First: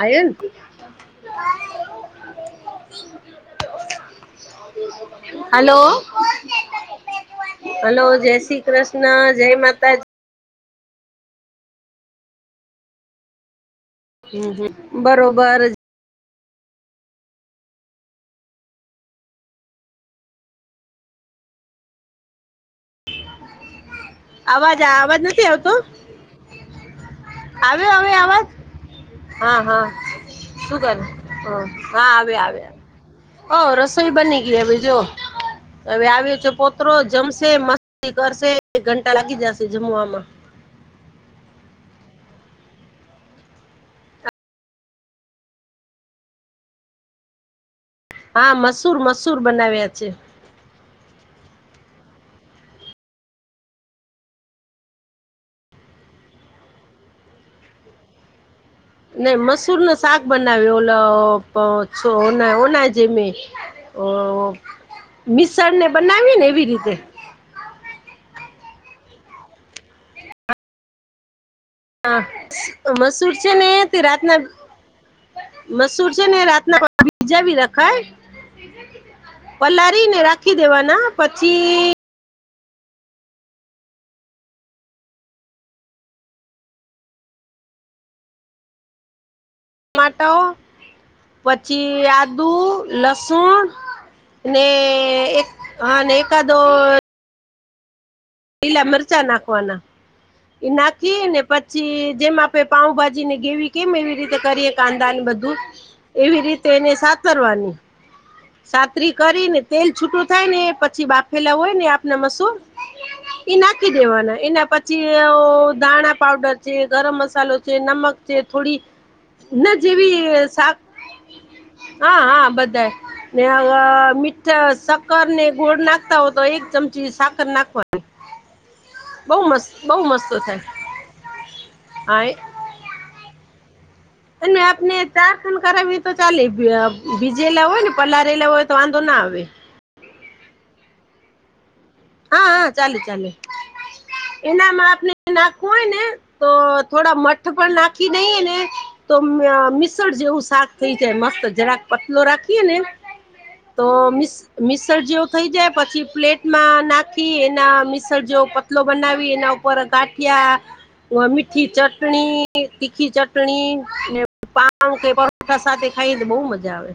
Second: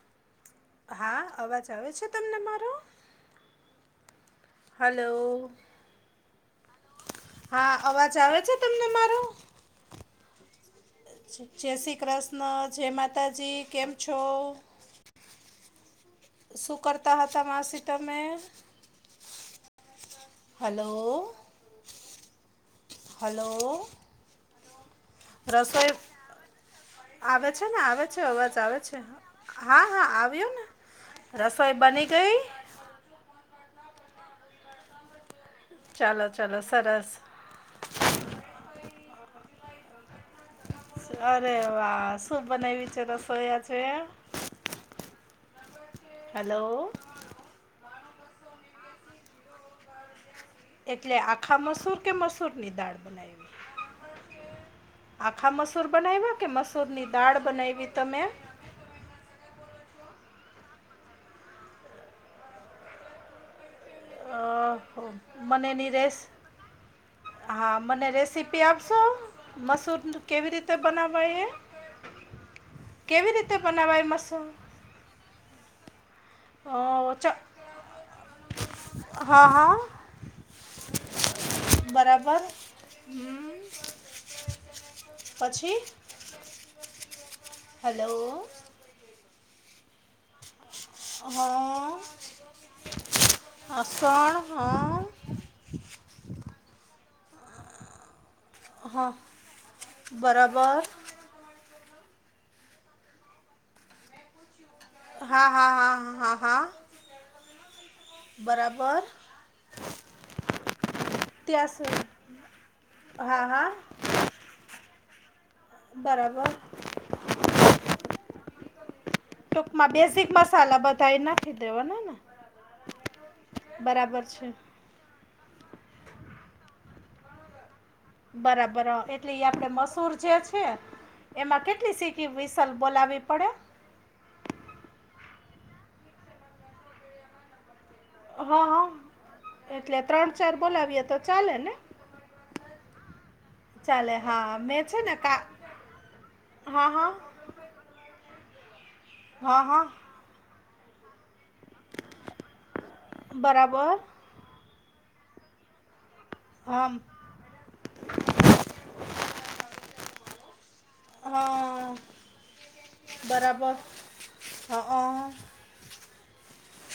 આય [inaudible] હા અવાજ આવે છે તમને મારો હલો હલો હા હલો અવાજ જય આવે છે શ્રી તમને મારો કૃષ્ણ જય માતાજી. જય શ્રી કૃષ્ણ જય માતાજી કેમ છો. હ બરોબર. શું કરતા હતા માસી તમે. હલો હલો અવાજ આવેજ ન. રસોઈ. આવે છે ને આવ્યો આવે હવે છે અવાજ આવે છે હા હા આવ્યો ને. શું કરે રસોઈ બની ગઈ. હ રસોઈ બની ગઈ બીજો હવે ચાલો આવ્યો છે ચાલો પોત સરસ જમશે મસ્તી કરશે એક ઘંટા લાગી જશે જમવામાં અરે વા શું બનાવીવી છે રસોયા છે. હલો હા મસૂર મસૂર બનાવ્યા છે. એટલે આખા મસૂર કે મસૂર ની દાળ બનાવી આખા મસૂર બનાવ્યા કે મસૂર ની દાળ બનાવીવી તમે નઈ મસૂર નો શાક બનાવ્યો ઓ ઓના જે મે ઓ અ, મને મિસળને એની રેસ બનાવીએ ને એવી રીતે હા મને રેસીપી આપશો મસૂર કેવી રીતે બનાવાય એ હ કેવી મસૂર રીતે છેને, તે બનાવાય રાતના મસૂર મસૂર છેને, રાતના અ, ચ બીજા બી રખાય હા હા પલારીને રાખી દેવાના પછી. બરાબર [inaudible] પછી હેલો માટો હા પછી આદુ લસુણ હા, સણ ને હા એક હા લખદો પીલા હા મરચા નાખવાના બરાબર ના કીએ ને પછી જેમ આપડે પાઉભાજી ને ગેવી કેમ એવી રીતે કરીએ કાનદાન હા બધું હા હા હા એવી રીતે હા એને સા કરવાની બરાબર સાતરી કરીને તેલ છૂટું થાય ને પછી બાપા હેલા ત્યાં હોય ને સુધી આપના મસૂર હા એ હા નાખી દેવાના એના પછી દાણા બરાબર પાવડર છે, ગરમ મસાલો નમક છે, થોડી ના ટૂંકમાં જેવી બેઝિક શાક મસાલા બધા એ નાખી દેવાના ને હા હા બધા બરાબર મી છે સાકર ને ગોળ નાખતા હોય, તો એક ચમચી સાકર નાખવાની બરાબર એટલે બહુ મસ્ત આપડે બહુ મસૂર મસ્ત જે થાય છે એમાં કેટલી સી હા એ ચલ બોલાવી પડે અને આપને ચાર ખંડ કરાવીએ તો ચાલે બીજેલા હોય ને. પલારેલા હા હોય તો હા વાંધો ના આવે. એટલે ત્રણ ચાર બોલાવીએ તો ચાલે ને. હા હા ચાલે ચાલે ચાલે હા મેં એનામાં છે ને આપણે કા નાખવું હોય, ને તો હા હા થોડા મટ પણ નાખી નઈને તો હા હા મિશળ જેવુ થઈ જાય મસ્ત જરાક પતલો રાખીએ ને તો બરાબર મ મિક્સર જેવું થઈ જાય પછી પ્લેટમા આમ ખી એના મિસળજો પતલો બનાવી એના ઉપર ગાઠિયા ઉ મીઠી હા ચટણી તીખી ચટણી બરાબર અને હઅ પા સાથે ખાઈ તો બહુ મજા આવે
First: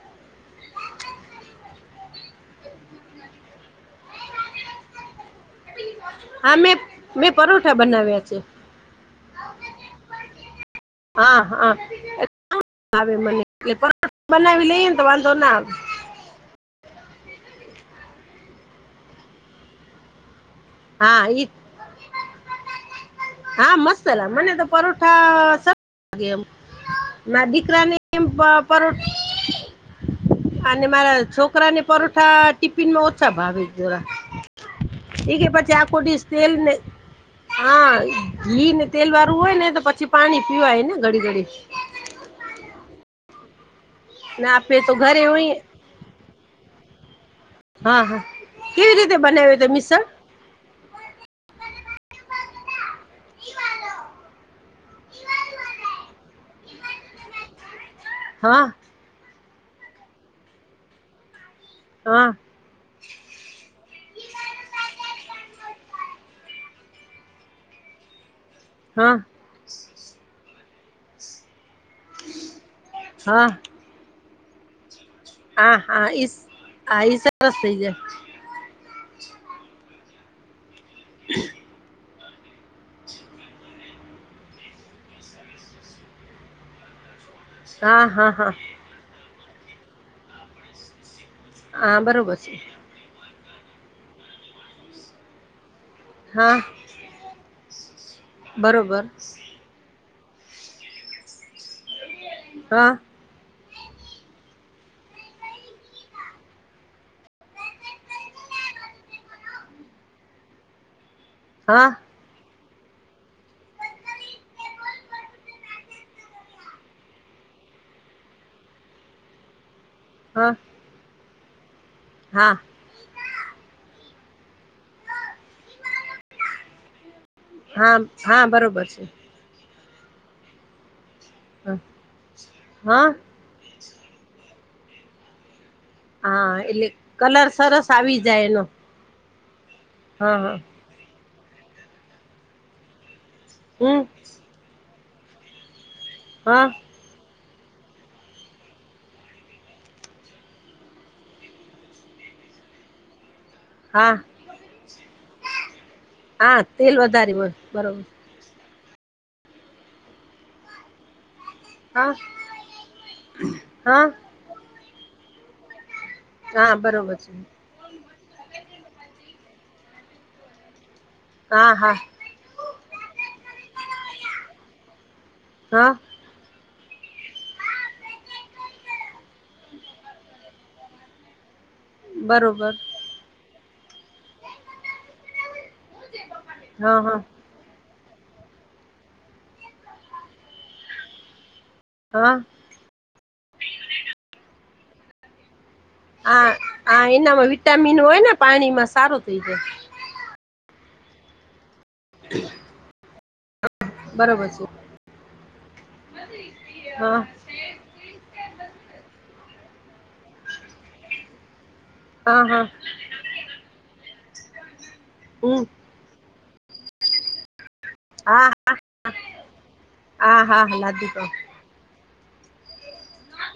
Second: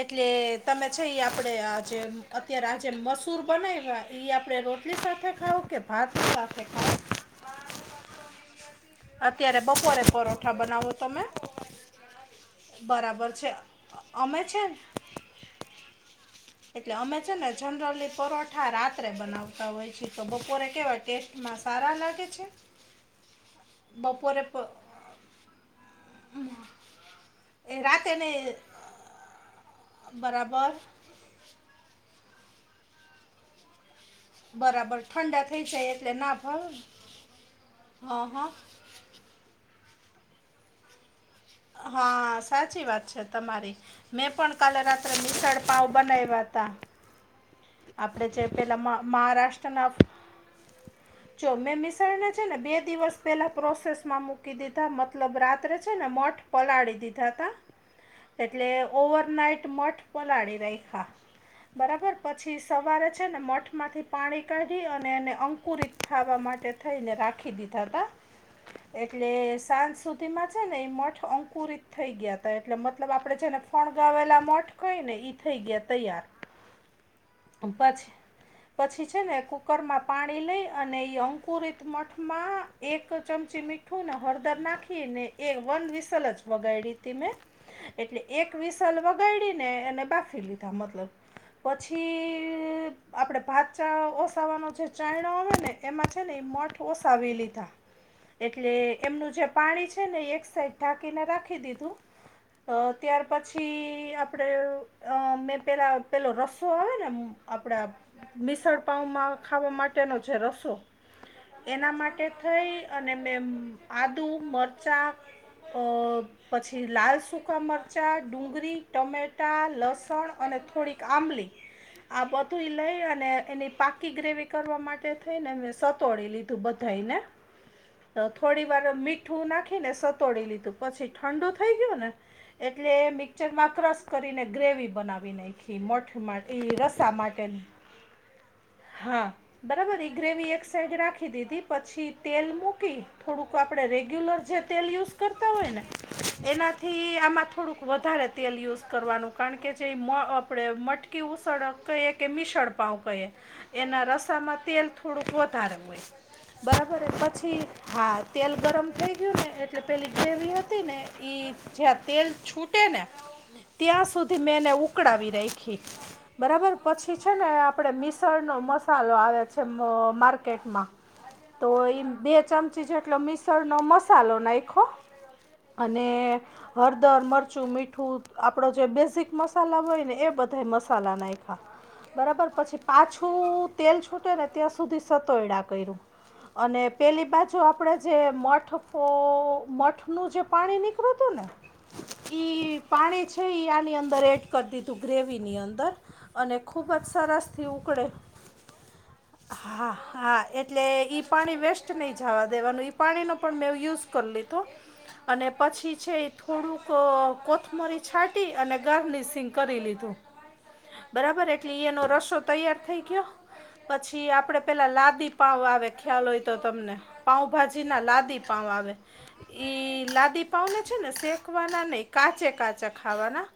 એટલે તમે છે એ આપડે આજ અત્યારે આજે મસૂર બનાવ્યા ઈ આપડે રોટ ટલી સાથે ખાઓ કે ભાતની હા સાથે મેં ખાઓ મેં પરોઠા બનાવ્યા છે. અત્યારે બપોરે પરોઠા બનાવો તમે હા હા એટલે આવે બરાબર મને છે એટલે પરોઠા અમે છે. બનાવી લઈએ ને તો વાંધો ના આવે. એટલે અમે છે ને જનરલી પરોઠા રાત્રે બનાવતા હોય છેી તો બપોરે કેવા હા ઈ જ ટેસ્ટમાં સારા લાગે છે હા મસ્ત અલા બપોરે મને પ તો પરોઠા સર લાગે એમ ના એ દીકરા ને રાતે [inaudible] બરાબર અને મારા છોક છોકરા ને પરોઠા ટીફન માં ઓછા ભાવ જોરા. બરાબર ઠંડા થઈ ચા જાય એટલે [inaudible] ના તેલ ભાવે ને હા ઘી તેલ વાળુ હોય ને તો પછી પાણી પીવાય ને ઘડી ઘડી હા સાચી વાત છે તમારી મેં ને પણ કાલે આપે તો રાત્રે ઘરે હોય મસાાળ પાઉ બનાવ્યા હતા. હા હા આપડે જે પેલા કેવી રીતે બનાવ્યું તે મહારાષ્ટ્રના મિસળ જો મેં મિશળ ને છે ને બે દિવસ પહેલા પ્રોસેસમાં મૂકી દીધી મતલબ રાત્રે છે ને મઠ પલાળી દીધા તા હા એટલે ઓવર નાઈટ મઠ પલાડી રાખ્યા બરાબર હા હા પછી સવારે છે ને મઠમાંથી પાણી કાઢી અને એને અંકુરિત થવા માટે થઈને રાખી દીધા હતા એટલે હા સાંજ સુધી માં છે ને એ મઠ અંકુરિત થઈ ગયા તા એટલે મતલબ આપડે જેને ફણગાવેલા મઠ કઈ નહ હા હા હા સરસ થઈ જાય [inaudible] પછી છે ને કુકરમાં પાણી લઈ અને એ અંકુરિત મઠમાં એક ચમચી મીઠું ને હળદર નાખી ને એ વન વિસલ જ વગાડીડી હતી મેં હા એટલે હા એક હા વિસલ વગાડીને એને બાફી લીધા મતલબ. હા બરોબર છે. આપણેે ભાતા ઓસાવાનો જે ચાયણો આવે ને એમાં છે ને એ હા મઠ ઓસાવી લીધા એટલે બરોબર એમનું જે પાણી છે ને એ એક સાઈડ ઢાંકીને રાખી દીધું હા ત્યાર પછી આપડે અ મેં પેલા પેલો રસ રો આવે ને આપડા મીશળ પાંઉમાં ખાવા માટેનો છે રસો હા એના માટે થઇ અને મે આદુ મરચાં અ પછી લાલ સૂકા મરચા ડુંગળી ટમેટા લસણ પણ હા અને થોડીક આંબલી આ હા બધું લઈ અને એની પાકી ગ્રેવી કરવા માટે થઈને મેં સતોડી લીધું બધાને હા હા થોડી વાર બરોબર મિક છે મીઠું નાખીને સતોડી લીધું પછી ઠંડુ થઈ હા ગયું ને એટલે હા મિક જેેમાં ક્રસ કરીને ગ્રેવી બનાવી નાખી મોઠ હા એટલે કલર સરસ આવી જાય એનો હા બરાબર હા ગ્રેવી હા એક સાઈડ રાખી દીધી પછી તેલ મૂકી થોડુંક આપણે હમ રેગ્યુલર જે તેલ યુઝ કરતા હોય ને હા એનાથી ઈ આમાં થોડુંક વધારે તેલ યુઝ કરવાનું કારણ કે જે આપણે મ ઉસળ કહી કે મીશળ પાાવ કહી એના હા રસામાં તેલ થોડુંક વધારે હા હોય તેલ બરાબર વધારે હોય પછી બરોબર હા તેલ ગરમ થઈ ગયું ને એટલે પેલી ગ્રેવી હતી ને ઈ જ્યાં હા તેલ છૂટે ને હા ત્યાં સુધી મેંને ઉકળાવી રાખી. હા બરાબર પછી બરોબર છે ને આપડે મિશળનો મસાલો આવે છે માર્કેટમાં તો હા હા એ બે ચમચી જેટલો મિશળ નો મસાલો નાખો હા અને હળદર મરચું મીઠું આપડો જે બેઝિક મસાલા હોય ને એ બધા તે મસાલા નાખા બરાબર બરોબર પછી પાછું તેલ છૂટે ને ત્યાં સુધી સતોડા કર્યું અને હા હા પેલી બાજુ જો આપણે જે મઠ ફો મઠનુંજે પાણી નીકળ્યું હતું ને હા એ પાણી છે એ આની અંદર એડ કરી દીધું ગ્રેવીની અંદર હા અને ખુબ જ હા સરસ એનામાં થી વિટામિન ઉકળે હોય ને પાણીમાં સારું થઈ જાય હા હા એટલે ઈ પાણી વેસ્ટ નહી જવા દેવાનું ઈ પાણીનો પણ મેં યુઝ કરી બરોબર લીધું છે અને પછી છે થોડુંક હા કોથમરી છાંટી અને ગાર્લિશિંગ કરી લીધું બરાબર એટલે એનો રસ્સો હા હા તૈયાર થઈ ગયો પછી આપણે પેલા લાદી પાવ હમ આવે ખ્યાલ હોય તો તમને પાઉંભાજી ના લાદી હા પાાવ હા આવે ઈ હા લાદી હા હા પાઉને છે લાદી ને શેક પણ શેક વાના નહીં કાચે કાચા ખાવાના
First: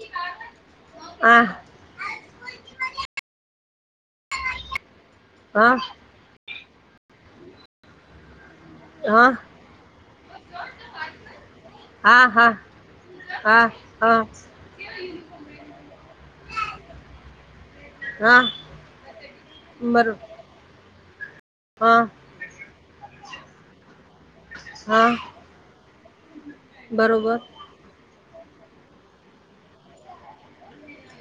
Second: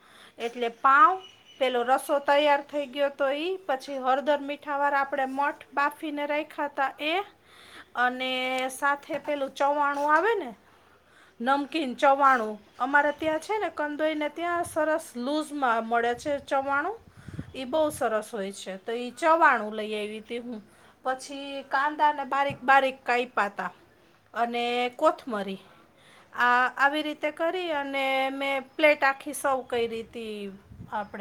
એટલે પાઉ હ પેલો રસો તૈયાર થઈ ગયો તો ઈ પછી હળદર મીઠા વાર આપણે મઠ હા બાફીયા ફીને રાખાતા એ અને સાથે હા પેલું ચવાણું આવે ને નમકીન હા હા ચવાણું અમારે ત્યાં છે હા ને હા કંદોઈને ત્યાં સરસ લૂઝ માં મળે છે ચવાણું એ બહુ સરસ હા હોય છે તો ઈ ચવાણું લઈ બરો આવી હતી હું પછી હા કાંદાને બારીક બારીક કાાયપતા અને હા કોથમરી આ આવી રીતે બરોબર કરી અને મેં પ્લેટ આખી સવૅ કઈ રીતે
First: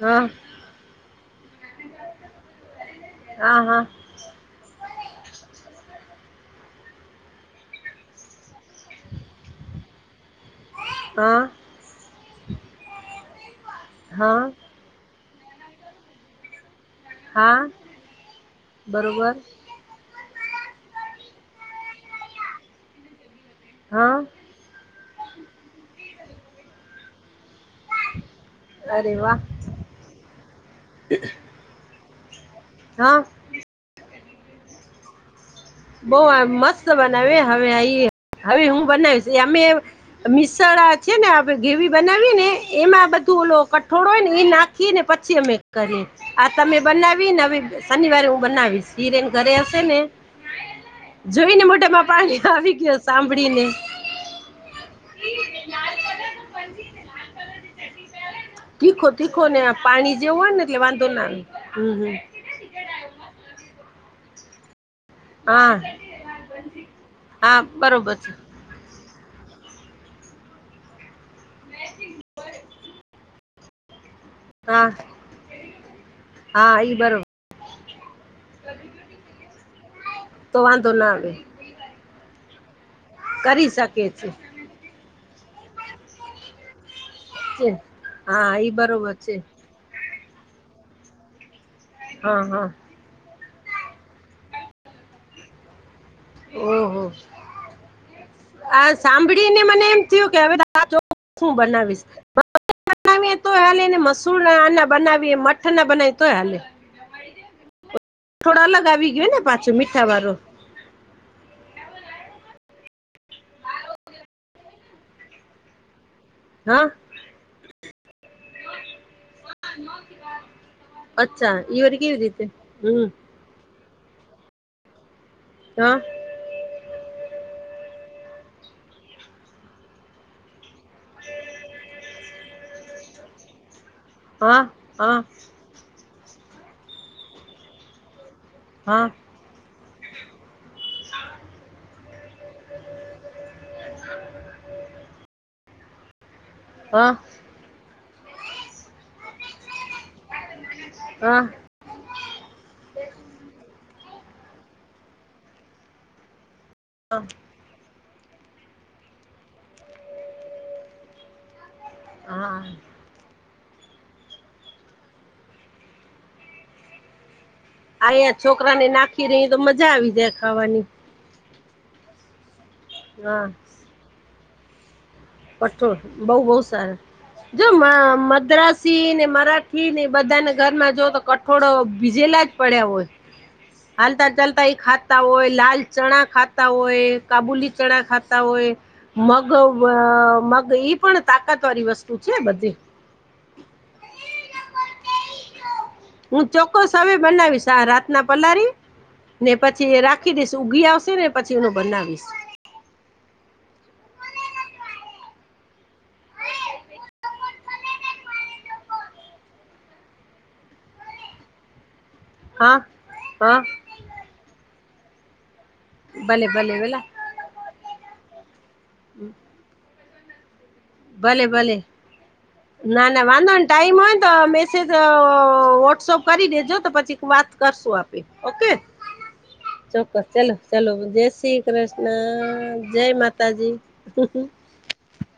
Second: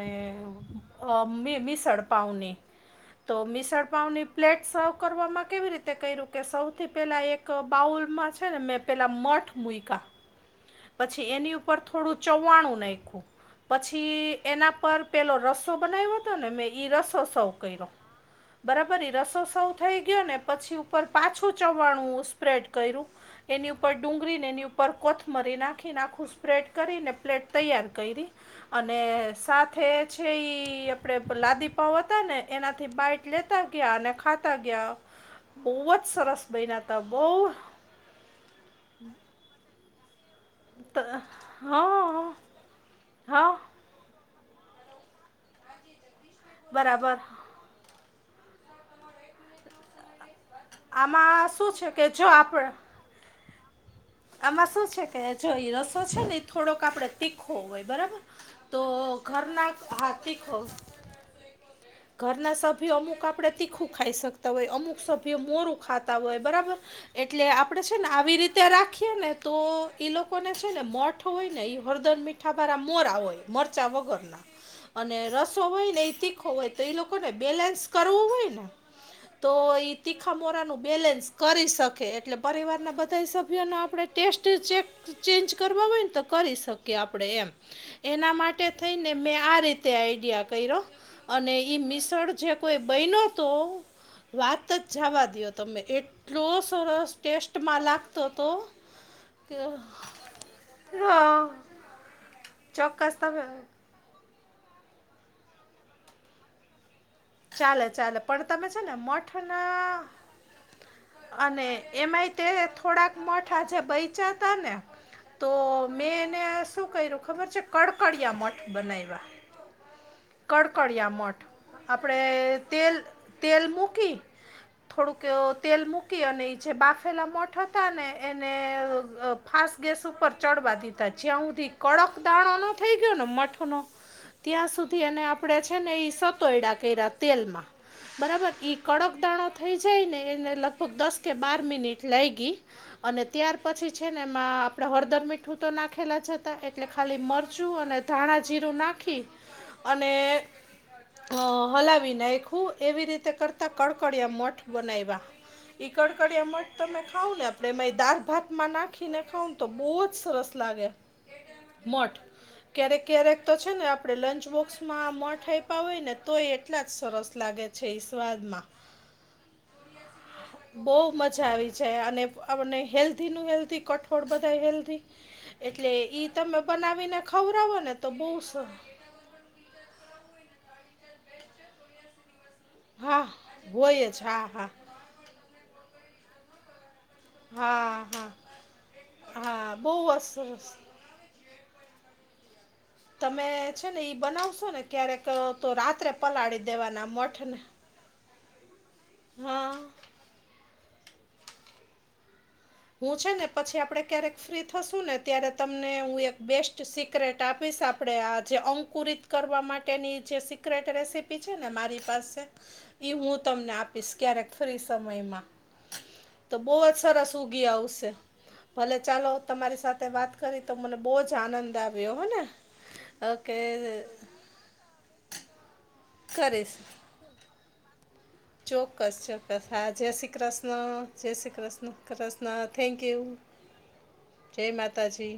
હા મીસળપાવની તો હા હા મીસળપાવની પ્લેટ સર્વ કરવામાં કેવી રીતે કર્યું કે સૌથી પહેલા એક બાઉલમાં છે ને મેં પેલાં મઠ મુઈકા પછી હા એની ઉપર થોડું ચવાણું નાખું પછી હા એના પર પેલો રસો બનાવ્યો હતો ને મેં ઈ રસો સવૅ હા કઇરો બરાબર ઈ બરોબર રસો સવૅ થઈ ગયોને પછી ઉપર પાછું ચવાણું સ્પ્રેડ કર્યું એની ઉપર હા ડુંગળી એની ઉપર કોથમરી નાખીને આખું સ્પ્રેડ કરીને પ્લેટ તૈયાર કરી અને અરે વાહ સાથે છે ઈ આપણે લાદીપાવ હતા ને એનાથી હા બાઈટ લેતા ગયા અને ખાતા ગયા જ બહુ સરસ બન્યા મસ્ત હતા બહુ બનાવે હવે આપીએ હવે હું બનાવીશ અમે છે ત- ને આપણે ગ્રેવી હા બનાવી ને એમાં બધું હા ઓલો થોડો ને એ નાખી ને પછી અમે કરી આ તમે બરાબર બનાવીને હવે શનિવારે હું બનાવીશ હીરેન ઘરે હશે ને આમાં જોઈ ને શું છે મોઢામાં કે જો પાણી આપણે આવી ગયો સાંભળીને આમાં શું છે કે જો રસો છે ને એ થોડોક આપણે તીખો હોય બરાબર તો તીખો ઘર ના હાથી ખોવ તો ના હમ હમ વરના સભી અમુક આપણે તીખું ખાઈ શકતા હોય, અમુક સ એ મોરું હા ખાતા હોય બરાબર એટલે હા આપણે છે ને બરોબર આવી રીતે ત્યાં રાખીએ ને તો ઈ લોકોને છે ને મોઠ હોય ને ઈ હરદન મીઠા વાળા મોરા હોય મરચાં વગરના હા અને રસો હોયને એ તીખો હોય હા તો ઈ એ બરોબર લોકોને બેલેન્સ કરવું હોય ને તો તો તીખાામોરાનું વાંધો ના બેલેન્સ આવે કરી શકે એટલે પરિવારના બધા કરી સભ્યોને શકે આપણે છે ટેસ્ટ ચેક ચેન્જ કરવા હોય ને તો કરી શકીએ આપણેે એમ છે એના હા માટે ઈ થઈ બરોબર ને છે મેં આ રીતે આઈડિયા કર્યો અને ઈ મિશળ હા જે હા કોઈ બહેનો તો વાત જ જવા દો તમે એ એટલો ઓહો સરસ ટેસ્ટમાં લાગતો તો કે ું [unintelligible] ચોક્કસ બનાવીશવી તમે તો એ હાલ એને મસ્ સણા ના બનાવી મઠ ના બનાવી તોય હા ચાલે ચાલે પણ તમે છેો, અલગ ને આવી ગયો પાછું મઠના મીઠા વાળો અને એમાંય તે થોડાક મોઠા જે બૈચા હતા ને તો મેં એને હા શું કર્યું ખબર છે, કડકડીિયા મઠ બનાવ્યા કડકડિયા મઠ અચ્છા ઈ વળી કેવી રીતે આપણેે તેલ હમ તેલ મૂકી થોડુંક તેલ હા મૂકી અને એ છે, બાફ લા મોઠ હતા ને એને ફાસ ગેસ ઉપર ચડવા દીધા જ્યાં સુધી કડક દાણો નો થઈ ગયોને મઠ નો હા ત્યાં સુધી હા એને આપણેે ને સતોયડા કર તેલમાં બરાબર ઈ હા કડક દાણાો થઈ જાય ને એ લગભગ દસ કે બાર મિટ લઈ ગઈ અને ત્યાર પછી છે ને એમાં આપડે હળદર મીઠું તો નાખેલા છે એટલે હા ખાલી મરચું અને ધાણા જીરું નાખી અને અ હા હલાવી નાખ્યું એવી રીતે કરતા કડકડિયા મઠ બનાવ્યા કડકડીયા મ તો મેં ખાવું લ આપ આપણે મે એ દાળ ભાતમાં નાખીને ખાઉં તો બહુ જ સરસ લાગે મઠ હા ક્યારેક ક્યારેક તો છે ને આપડણે લંચ બોક્સમાં આ મઠ આપ્યા હોય, ને તો એ એટલા જ સરસ લાગે. છે એ આહીંયા સ્વાદમાં છોકરાને નાખી રહી તો મજા આવી જાય ખાવાની ખૂબ મજા આવી જાય અને આપણને હા હેલ્ધીનું હેલ્ધી કઠોળ બધા હેલ્ધી કો એટલે ઈ બઉ બહ તમે સારા બનાવીને જો ખવડાવો ને તો બહુ સ મદ્રાસ ને મરા નહી બધાને ઘરમાં જો તો કઠોળો ભીજેલા જ પડ્યા હોય હા હોય જ હાલતા હા ચાલતા હા એા ખ હોય લાલ ચણા ખાતા હોય કાબુલી ચણા હા હા ખાતા હોય મગ હા બહુ જ સરસ એ પણ તાકાત વાળી વસ્તુ છે, બધી તમે છે ને ઈ બનાવશો ને ક્યારેક તો રાત્રે હું પલાળી ચોક્કસ દેવાના હવે મઠ ને બનાવીશ આ રાતના પલારી ને પછી રાખી દઈશ ઉઊગી આવશે ને પછી એનું બનાવીશ હું છે ને પછી આપણે ક્યારેક ફ્રી થશું ને ત્યારે તમને હું એક બેસ્ટ સિક્રેટ આપીશ આપ આપડણે આ જે અંકુરિત કરવા માટેની જે સિક્રેટ રેસીપી છેને, મારી પાસે હા ઈ હું હા તમને આપીશ ક્યારેક ફરી સમયમાં ભલે તો ભલે બહુ જ ભલા સરસ સુી આવશે ભલે ચાલો તમારી સાથે વાત કરી તો મને બહુ જ ભલે આનંદ ભલે આવ્યો હેને ના ના વાંધો કે ને ટાઈમ હોય ને તો મેસેજ વોટ્સઅપ કરી દેજો કરીશ તો પછી વાત કરશું આપ ઓકે ચોક્કસ ચોક્કસ હા જય ચોક્કસ શ્રી ચલોો ચાલો કૃષ્ણ જય શ્રી કૃષ્ણ કૃષ્ણ જય થેન્ક યુ માતા તાજી જય માતાજી